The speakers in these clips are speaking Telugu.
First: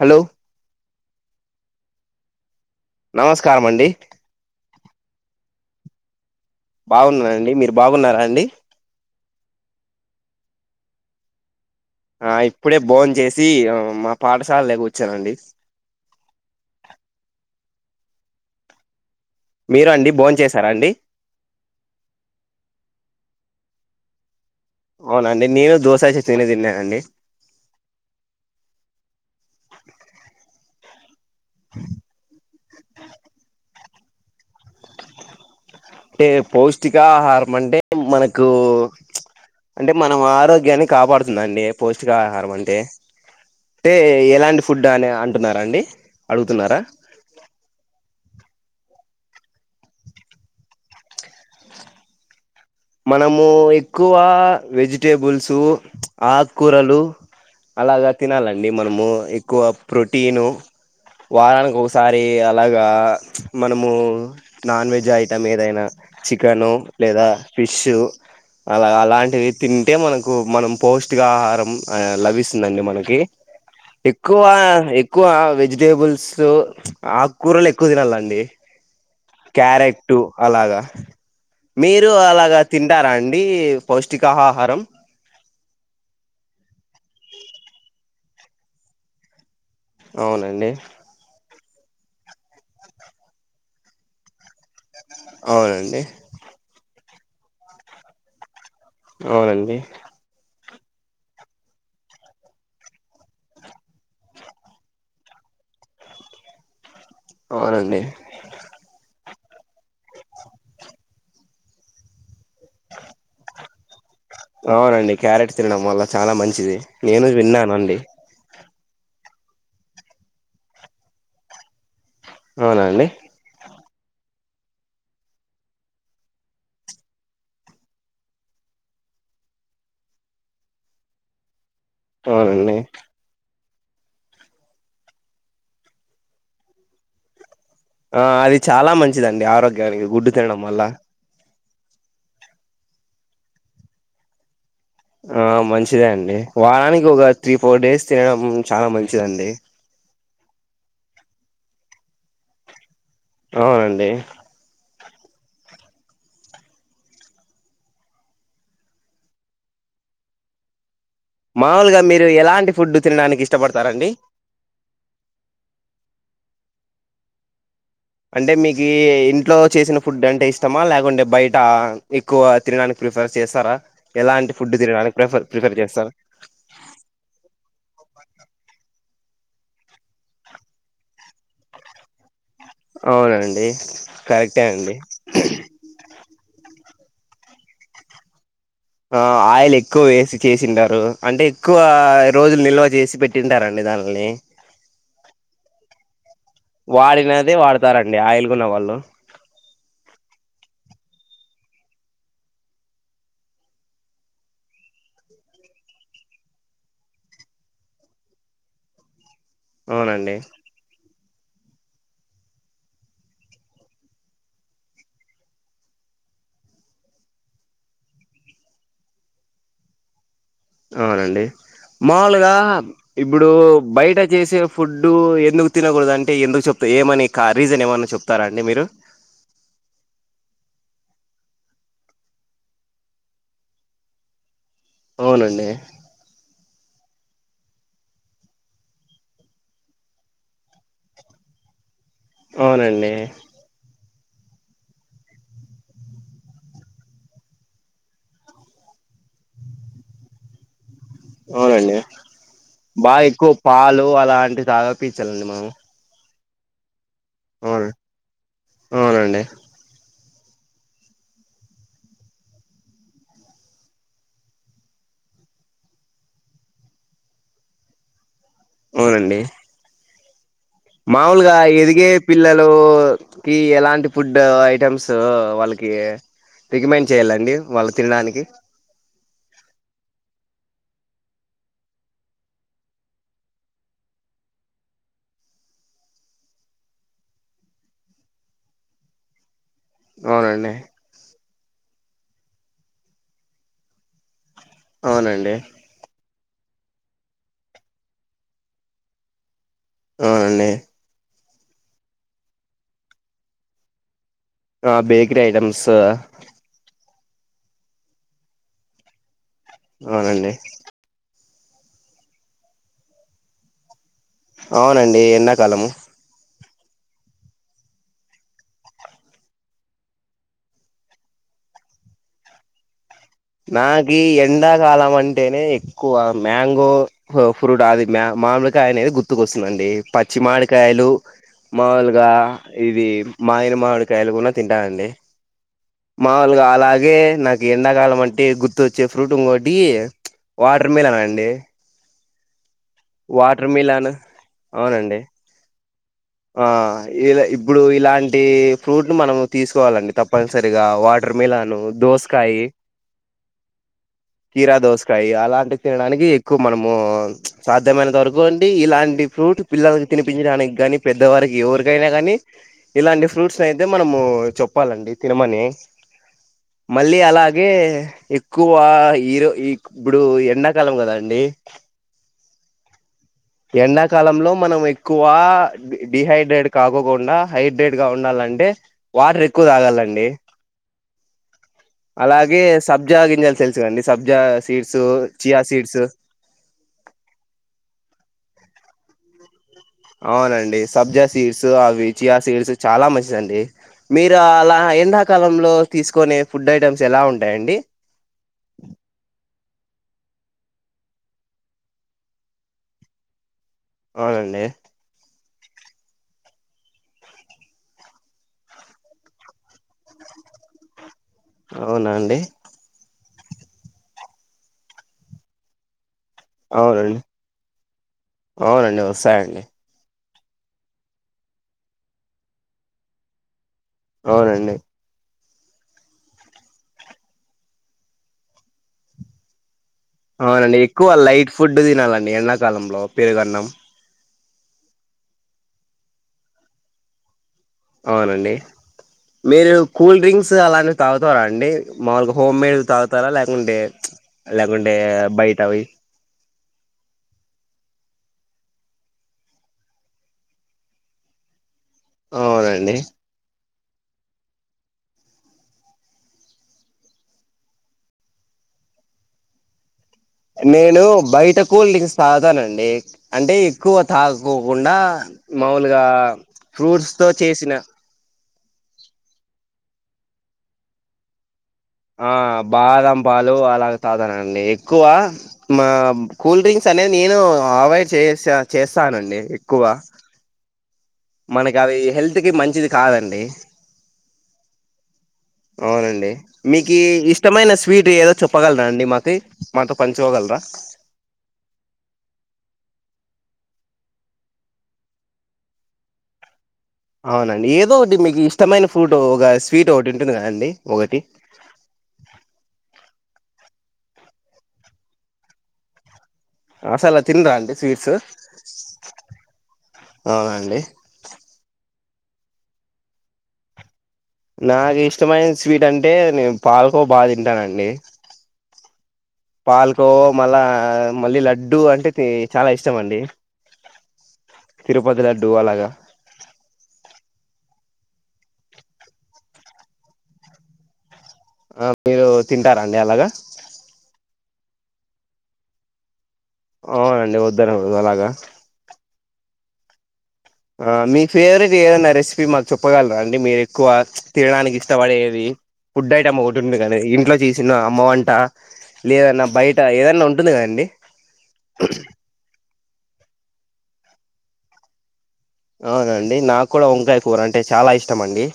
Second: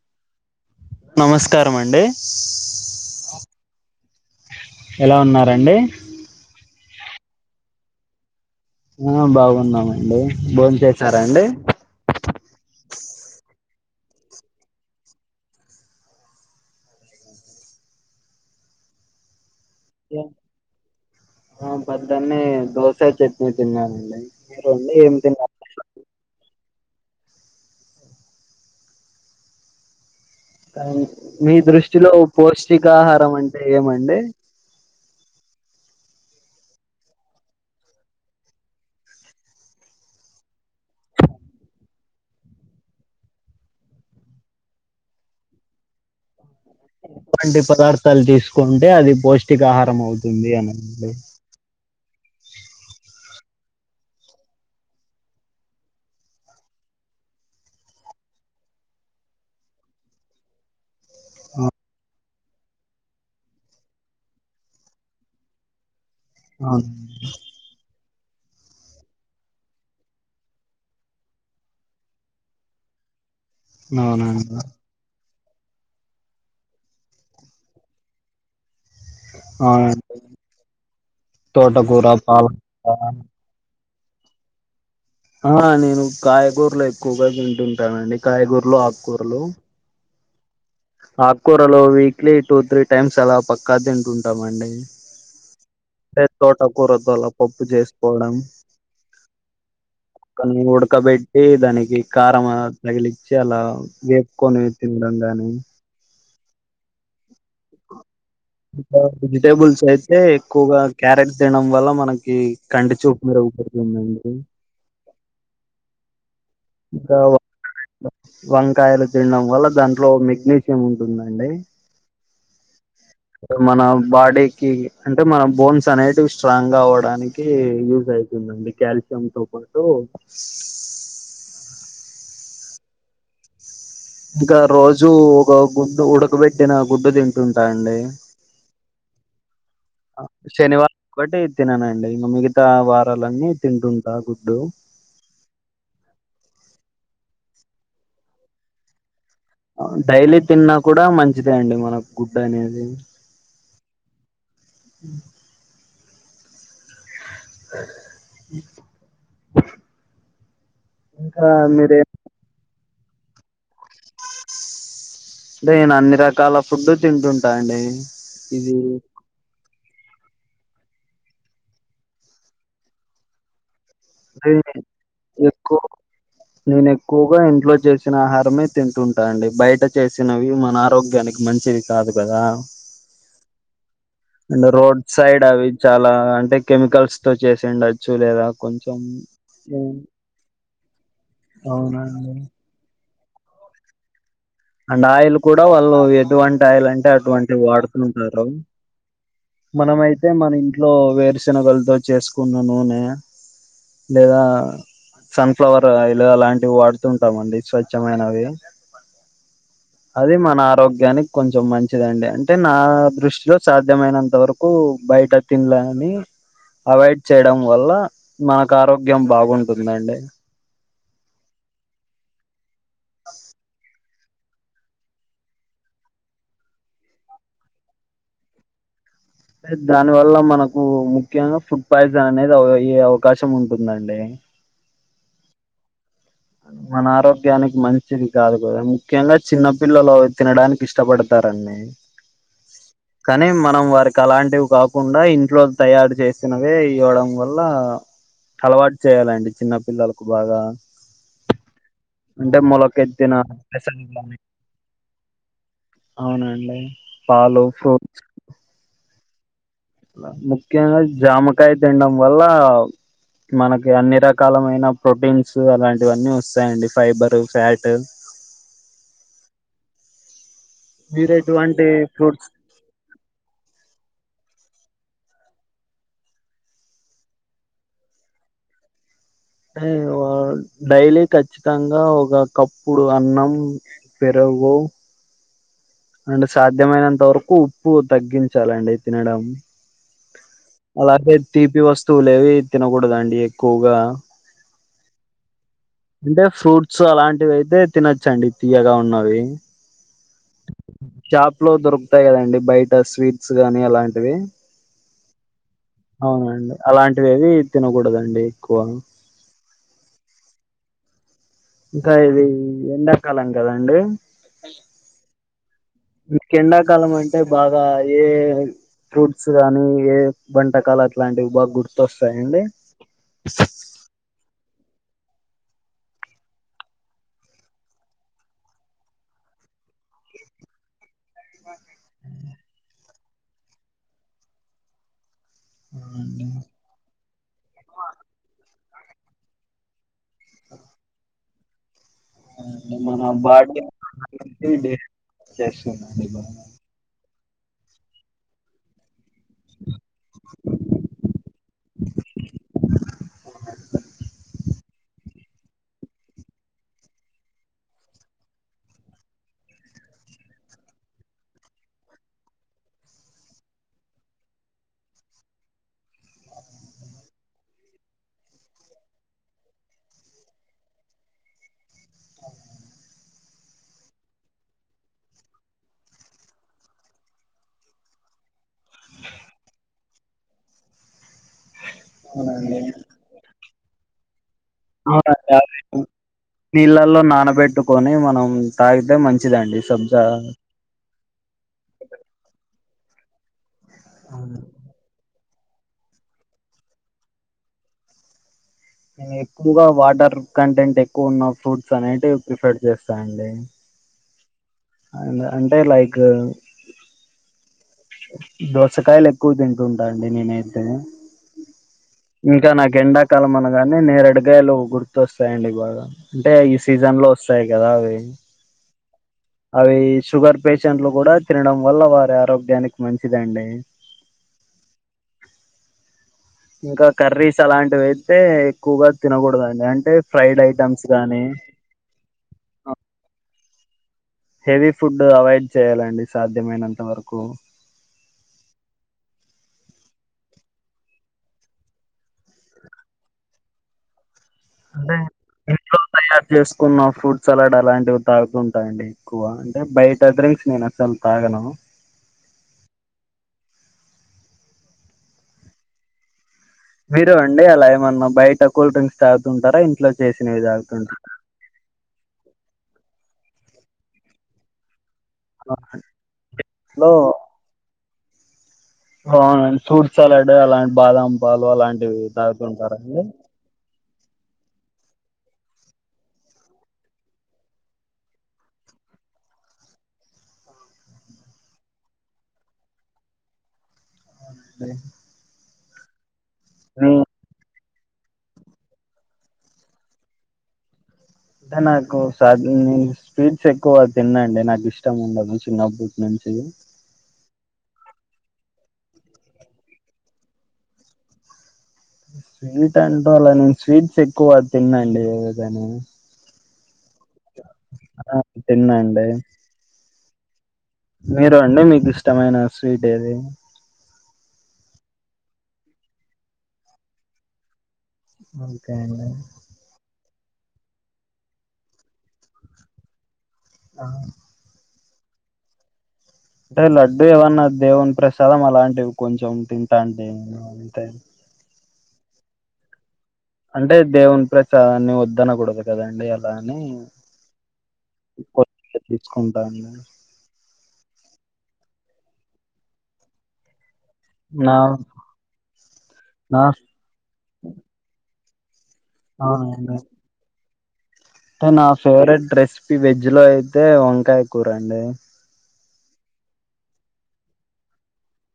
హలో నమస్కారమండి నమస్కారం అండి ఎలా ఉన్నారండి బాగున్నండి మీరు బాగున్నారా అండి బాగున్నామండి భోన్ చేసారా అండి ఆ ఇప్పుడే బోన్ చేసి మా పాఠశాలలో కూర్చునానండి మీరు అండి బోన్ చేసారా అండి ఆ పొద్దున్నే దోశ చట్నీ తిన్నానండి మీరు అండి ఏం అవునండి తిన్నారు నేను దోస చట్నీ తిన్నానండి కానీ మీ దృష్టిలో పౌష్టికాహారం అంటే ఏమండి అంటే పౌష్టికాహారం అంటే మనకు అంటే మనం ఆరోగ్యాన్ని కాపాడుతుందండి పౌష్టికాహారం అంటే అంటే ఎలాంటి ఫుడ్ అని అంటున్నారా అండి అడుగుతున్నారా పిండి పదార్థాలు తీసుకు కుంటే అది పౌష్టికాహారం అవుతుంది అనడి మనము ఎక్కువ వెజిటేబుల్స్ ఆకుకూరలు అలాగా తినాలండి మనము ఎక్కువ ప్రోటీను వారానికి ఒకసారి మరి అలాగా మనము నాన్ వెజ్ ఐటం ఏదైనా చికెను అవును లేదా డు అలా అలాంటివి తింటే మనకు మనం పౌష్టికాహారం లభిస్తుందండి మనకి ఎక్కువ అవునండి ఎక్కువ వెజిటేబుల్స్ ఆకుకూరలు ఎక్కువ తినాలండి క్యారెట్ అవునండి అలాగా తోటకూర మీరు అలాగా పాలకూర తింటారా అండి పౌష్టికాహహారం ఆ నేను కాయగూరలు ఎక్కువగా తింటుంటానండి కాయగూరలు ఆకుకూరలు అవునండి కూరలు వీక్లీ టూ త్రీ టైమ్స్ అలా పక్కా తింటుంటాంండి అవునండి ఆకు కూరలతో పప్పు చేసుకోవడం అవునండి ద ఉడకబెట్టి దానికి కారం తగిలించి అలా వేపుకొని తినడం గాని అవునండి ఇంకా వెజిటేబుల్స్ అయితే ఎక్కువగా క్యారెట్స్ తినడం వల్ల మనకి కంటి చూపు మెరుగుపడుతుందండి అవునండి క్యారెట్ తినడం వల్ల చాలా మంచి ది నేను విన్నానండి కాయలు తినడం వల్ల దాంట్లో మెగ్నీషియం ఉంటుందండి అవునండి మన బాడీకి అంటే మనం బోన్స్ అనేటివి స్ట్రాంగ్ గా అవ్వడానికి యూజ్ అవుతుందండి కాల్సి ఎంతో కొంతో అవునండి ఇంకా రోజు ఒక గుడ్డు ఉడకబెట్టిన గుడ్డు తింటుంటా అండి ఆ అది చాలా మంచిదండి ఆరోగ్యానికి గుడ్డు తినడం వల్ల శనివారం ఒకటి తిననండి ఇంకా మిగతా వారాలన్నీ తింటుంటా గుడ్డు ఆ మంచిదే అండి వారానికి ఒక త్రీ ఫోర్ డేస్ తినడం చాలా మంచిది చిదండి డైలీ తిన్నా కూడా మంచిదే అండి మనకు గుడ్డు అనేది అవునండి అ ఇంకా మీరే మాముూలుగా మీరు ఎలాంటి ఫుడ్ తినడానికి ఇష్ట నేను అన్ని రకాల ఫుడ్డు తింటుంటా అండి అంటే ఇది మీకి ఇంట్లో చేసిన ఫుడ్ అంటే ఇష్ట మా లేకుంటే బయట ఎక్కువ తినడానికి ప్రిఫర్ చేస్తారా ఎలాంటి ఫుడ్ తినడానికి ప్రిఫర్ ఎక్కువ ప్రిఫర్ చేస్తారు నేను ఎక్కువగా ఇంట్లో చేసిన ఆహారమే తింటుంటాను అండి బయట చేసినవి మన ఆరోగ్యానికి మంచిది కాదు కదా అవునండి కరెక్టే అండ్ అండి రోడ్ సైడ్ అవి చాలా అంటే కెమికల్స్ తో చేసిండు వచ్చు లేదా కొంచెం ఆ ఆయిల్ ఎక్కువ వేసి చేసింటారు అంటే ఎక్కువ అవునండి రోజులు నిల్వ చేసి పెట్టి పట్టింటారండి దానిల్ని అండ్ ఆయిల్ కూడా వాళ్ళు ఎటువంటి ఆయిల్ అంటే వాడినదే అటువంటివి వాడతారండి వాడుతుంటారు ఆయిల్ కొన్న వాళ్ళు మనమైతే మన ఇంట్లో వేరుశెనగలతో చేసుకున్న నూనె లేదా సన్ఫ్లవర్ ఆయిల్ అలాంటివి వాడుతుంటామండి స్వచ్ఛమైనవి అది అవునండి మన ఆరోగ్యానికి కొంచెం మంచిదండి అంటే నా దృష్టిలో సాధ్యమైనంత వరకు బయట తినలే అని అవాయిడ్ చేయడం వల్ల నాకు ఆరోగ్యం బాగుంటుందండి అవునండి మాములుగా ఇప్పుడు బయట చేసే ఫుడ్ ఎందుకు తినకూడదు అంటే ఎందుకు చెప్త ఏమని రీజన్ ఏమన్నా చెప్తారా అండి మీరు దాని వల్ల మనకు ముఖ్యంగా ఫుడ్ పాయిజన్ అనేది అవకాశం ఉంటుందండి అవునండి మన ఆరోగ్యానికి మంచిది కాదు కదా ముఖ్యంగా చిన్నపిల్లలు తినడానికి ఇష్టపడతారండి న్నా అవునండి ఇంక అలాంటివి కాకుండా ఇంట్లో తయారు చేసినవే ఇవ్వడం వల్ల అలవాటు చేయాలండి చిన్న పిల్లలకు బాగా, అవునండి అంటే బాగా మొలకెత్తిన ఎక్కువ పెసలు పాలు అలాంటివి తాగాపించాలండి మనం. అవునండి పాలు అవును ఫ్రూట్స్ అవునండి ముఖ్యంగా జామకాయ తినడం వల్ల మనకి అన్ని రకాలమైన ప్రోటీన్స్ అలాంటివన్నీ వస్తాయండి ఫైబరు ఫ్యాట్. అవునండి మీరు మాములుగా ఎటువంటి ఎదిగే ఫ్రూట్స్ పిల్లలుకి ఎలాంటి ఫుడ్ ఫుడ్ ఐటెమ్స్ వాళ్ళకి రికమెండ్ చేయాలండి వాళ్ళు తినడానికి. అ డైలీ ఖచ్చితంగా ఒక కప్పుడు అన్నం పెరగు పో అండ్ సాధ్యమైనంత వరకు ఉప్పు తగ్గించాలండి తినడం. అవునండి అలాగే తీపి వస్తువులేవి తినకూడదండి ఎక్కువగా అవునండి. అంటే ఫ్రూట్స్ అలాంటివైతే తినచ్చండి తీయగా ఉన్నవి అవునండి. షాప్లో దొరుకుతాయి కదండి బయట స్వీట్స్ గానీ అలాంటివి. ఆ బేకరి ఐటెమ్స్ ఇవేవి తినకుడదండి ఎక్కువ. అవునండి. ఇంకా ఇది ఎండాకాలం కదండి. అవునండి ఎండాకాలము. మీకు ఎండాకాలం అంటే బాగా యే ఫ్రూట్స్ గానీ ఏ వంటకాలట్లాంటివి బాగా గుర్తొస్తాయండి. నాకీ ఏ ఎండాకాలమంటేనే ఎక్కువ మ్యాంగో ఫ్రూ ఫ్రూటది మామిడికాయనేది గుర్తుకొస్తు ందండి. పచ్చిమామిడికాయలు. మాములుగా ఇది మాగిన మామిడికాయలు కూనా తింటానండి. అవునండి మాముూలుగా అలాగే నాకు ఎండాకాలమ ంటే గుర్తోచ్చే ఫ్రూట్ ఇంకోటి వాటర్ మిలనండి. మన అవునండి [unintelligible] బాగా ఆ ఇలా ఇప్ ఇప్పుడు ఇలాంటి ఫ్రూట్లు మనం తీసుకోవాలండి తప్పనిసరిగా వాటర్ మిలాను దోసకాయి. అ కీరా దోసకాయి అలాంటివి తినడానికి ఎక్కువ మనము సాధ్యమైనంత వరకు అండి ఇలాంటి ఫ్రూట్ పిల్లలకు తినిపించడానికి గానీ, పెద్దవారికి ఎవరికైనా కానీ ఇలాంటి ఫ్రూట్స్ అయితే మనము చెప్పాలండి తినమని. మళ్ళీ అలాగే ఎక్కువ ఈరో ఈక్ ఇప్పుడు ఎండాకాలం కదాండి. ఎ ఎండాకాలంలో మనం ఎక్కువ డి డిహైడ్రేట్ కాకోకుండా హైడ్రేట్ గా ఉండాల అంటే వాటర్ ఎక్కువ తాగాలండి.. అలాగే అవునండి సబ్జా గింజలు తెలుసు కదండి సబ్జా సీడ్స్ అవునండి చీయా సీడ్స్ అవి నీళ్ళల్లో నానబెట్టుకొని మనం తాగితే మంచిదండి. సబ్జా అవునండి. సబ్జా సీడ్స్ అవి చీయా సీడ్స్ చాలా మంచిదండి. మీరు అవును అలా ఎండా కాలంలో తీసుకొనే ఫుడ్ ఐటెమ్స్ ఎలా ఉంటాయండి. నేను ఎక్కువగా వాటర్ కంటెంట్ ఎక్కువున్న ఫ్రూట్స్ అనేటివి ప్రిఫర్డ్ చేస్తా అండి. అవునండి. అండ్ అంటే లైక్ దోసకాయలు ఎక్కువ తింటుంటా అండి నేనైతే అవునా అండి ఇంకా నాకేండాకాల మనగానే నేరడుకాయలు గుర్తొస్తాయండి బాగా అంటే ఈ అవునండి సీజన్లో వస్తాయి కదా అవి అవునండి వస్తాయండి అవీ షుగర్ పేషెంట్లు కూడా తినడం వల్ల వారి ఆరోగ్యానికి మంచిదండి. అవునండి. ఇంకా కర్రీస్ అలాంటివైతే ఎక్కువగా తినకూడదండి అంట్ అవునండి. ఎక్కువ లైట్ ఫుడ్ తినాలండి ఎండాకాలంలో పెరుగన్నం. హెవీ ఫుడ్ అవాయిడ్ చేయాలండి సాధ్యమైనంత వరకు. అవునండి. మీరు కూల్ డ్రింక్స్ అలాంటివి తాగుతారా అండి. మాములుగా హోమ్మేడ్ తాగుతారా ల్యాకుంటే అంటే ఇంట్లో తయారు చేసుకున్న ఫుడ్ సలాడ్ అలాంటివి తాగుతుంటా అండి ఎక్కువ అంటే బయట డ్రింక్స్ నేను అస్సలు తాగను. అవునండి. మీరు అండి అలా ఏమన్నా బయట కూల్ డ్రింక్స్ తాగుతుంటారా? ఇంట్లో చేసినవి నేను తాగుతుంటారా బయట కూల్ డ్రింక్స్ తాగనండి. అంటే ఎక్కువ తాగకోకుండా. మాములుగా లో ఫ్రూట్స్ తో చేసిన, అవునండి. ఫ్రూట్ సలాడ్ అలాంటి బాదాం పాలు అలాంటివి ఆ బాదం తాగుతుంటారండి పాలు అలా కాదనఅండి ఎక్కువ మా కూల్ డ్రింక్స్ అనేది నేను అవాయిడ్ చే చేస్తా. కాదండి ఎక్కువ. మనకి అది హెల్త్ కి మంచిది కాదండి. ఉ అవునండి మీకి ఇష్టమైన స్వీట్ ఏదో చెప్పగలరా అండి మాకు మాతో పంచుకోగలరా? అంటే నాకు సాధ్యం న స్పీడ్స్ ఎక్కువ తిననండి. నాకు ఇష్టం ఉండదు చిన్నప్పటి నుంచి ఉ అవునండి ఏదో ఒకటి మీకు ఇష్టమైన ఫ్రుట్ ఒక స్వీట్ ఒకటి ఉంటుంది కదండి. ఒకటి స్వీట్ అంటా అలా నేను స్వీట్స్ ఎక్కువ తిన్నండి ఏదైనా అసలు తిన్రా అండి స్వీట్స్? తినండి అవును అండి. మీరు అండి మీకు ఇష్టమైన స్వీట్ ఏది? నాకు ఇష్టమైన స్వీట్ అంటే నేను పాలకోవా బాగా తింటానండి. ఓకే అండి. పాలకో మళ్ళా మళ్ళీ లడ్డూ అంటే చాలా ఇష్టం అండి. ఆ, తిరుపతి లడ్డు అలాగా. అంటే లడ్డు ఏమన్నా దేవుని ప్రసాదం అలాంటివి కొంచెం తింటా అంతే. ఆ మీరు తింటారాండి అలాగా అంటే దేవున్ ప్రసాదాన్ని వద్దనకూడదు కదండి. లాని అవునండి వద్దనకూడదు అలాగా కొత్తది తెప్పిచ్చుకుంటాండి. ఆ మీ ఫేవరెట్ ఏదైనా రెసిపీ మాకు చెప్పగలరా అండి? మీరు ఎక్కువ నా తినడానికి ఇష్టపడేది ఫుడ్ ఐటమ్ ఒకటి నా ఉంటది కదా ఇంట్లో చేసిన అమ్మ వంట. లేదన్నా బయట అవునండి ఏదన్నా ఉంటుంది కదండి. అంటే నా ఫేవరెట్ రెసిపీ వెజ్ లో అయితే వంకాయ కూర అండి. అవునానండి నాకు కూడా వంకాయ కూర అంటే చాలా ఇష్టం అండి.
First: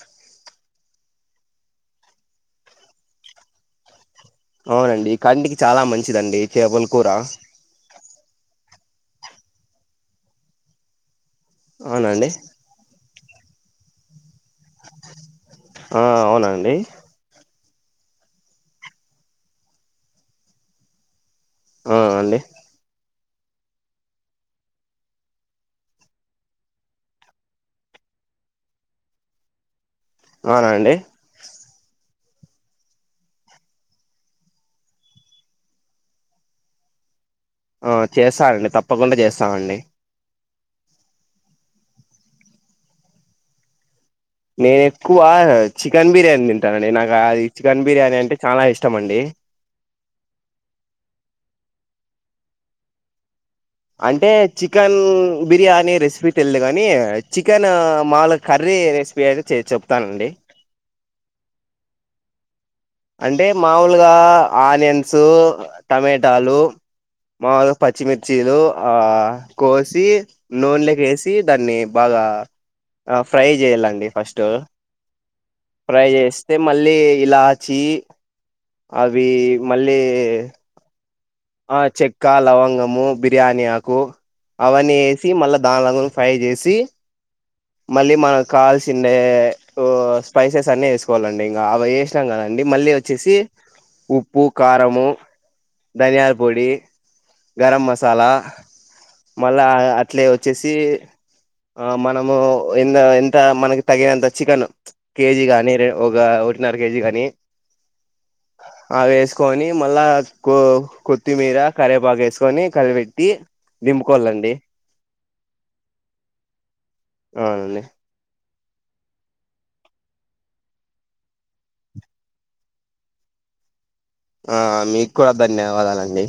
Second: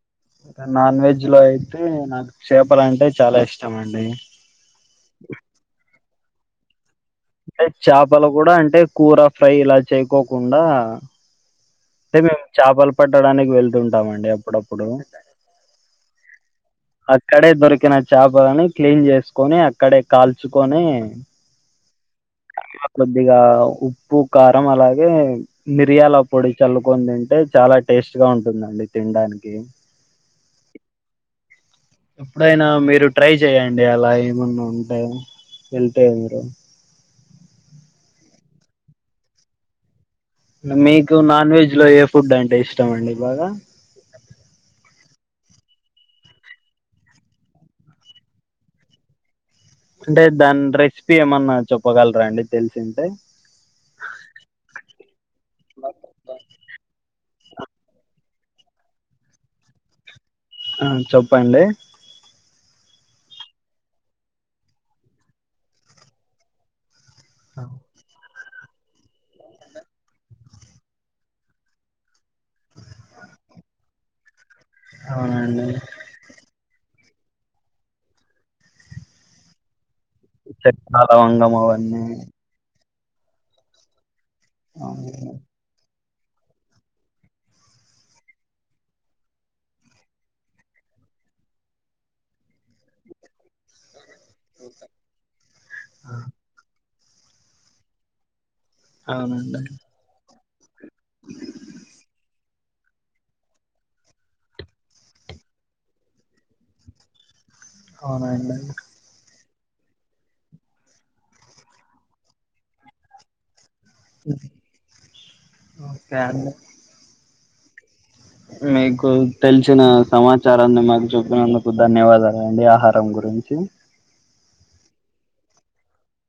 నాన్ వెజ్ లో అయితే నాకు చేపల అంటే చాలా ఇష్టం అండి. అవునండి కంటికి చాలా మంచిదండి చేపలు. అంటే చేపలు కూడా అంటే కూర ఫ్రై ఇలా చేయకోకుండా, అంటే అవునండి మేము చేపలు పట్టడానికి వెళ్తుంటామండి అప్పుడప్పుడు, ఆ అవునాఅండి. తక్కిన చేపలని క్లీన్ చేసుకొని అక్కడే కాల్చుకొని, ఆ అండి కొద్దిగా ఉప్పు, కారం అలాగే మిరియాల పొడి చల్లుకొని తింటే చాలా టేస్ట్. బెస్ట్ గా ఉంటుందండి తినడానికి. అవునానండి? ఎప్పుడైనా మీరు ట్రై చెయ్యడి అలా ఏమన్నా ఉంటాయో. అంతే అంతే ఆ చేస్తానండి తప్పకుండా చేస్తామండి. మీకు నాన్ వెజ్ లో ఏ ఫుడ్ అంటే ఇష్టం అండి? బాగా నేను ఎక్కువ చికెన్ బిర్యానీ తింటానండి. నాకు అది చికెన్ బిర్యానీ అంటే చాలా ఇష్టం అండి. అంటే దాని రెసిపీ ఏమన్నా చెప్పగలరా అండి? తెలిసింటే అంటే చికెన్ బిర్యానీ రెసిపీ తెలిదు కానీ చికెన్ మాములు కర్రీ రెసిపీ అయితే చెప్తానండి. ఆ చెప్పండి. అంటే మామూలుగా ఆనియన్స్ టమేటాలు. మా పచ్చిమిర్చి చ్చీలు ఆ కోసి నూనెలోకేసి దాన్ని బాగా ఆ ఫ్రై చేయాలండి ఫస్ట్ అవునండి ఫ్రై చేస్తే మళ్ళీ ఇలా ఛీ అవి మళ్ళీ. చెక్క లవంగం ఆ అవన్నీ చెక్క లవంగము బిర్యాని ఆకు అవన్నీ అవును. వేసి మళ్ళా దానిలో ఫై చేసి మళ్ళీ మనం కాల్సి ఉండే స్పైసెస్ అన్ని వేసుకోవాలండి ఇంకా అవి వేసినాం కద డి మళ్ళీ వచ్చేసి ఉ పూ కారము ధనియాల పొడి గరం మసాలా అవునండి మళ్ళా అట్లే వచ్చేసి ఆ మనము ఎంత ఎంత మనకి తగినంత చికెన్ కేజీ గాని ఒక ఒకటిన్నర కేజీ గాని అవునండిడి సుకొని మళ్ళా కొత్తిమీర కరివేపాక వేసుకొని కలిపెట్టి దింపుకోవాలండి ఓకే అ అవునండి మీకు తెలిసిన సమాచారాన్ని మాకు చెూప్పినందుకు ధన్యవాదాలండి ఆహారం గురించి గుంచి ఆ మీకు కూడా ధన్యవాదాలండి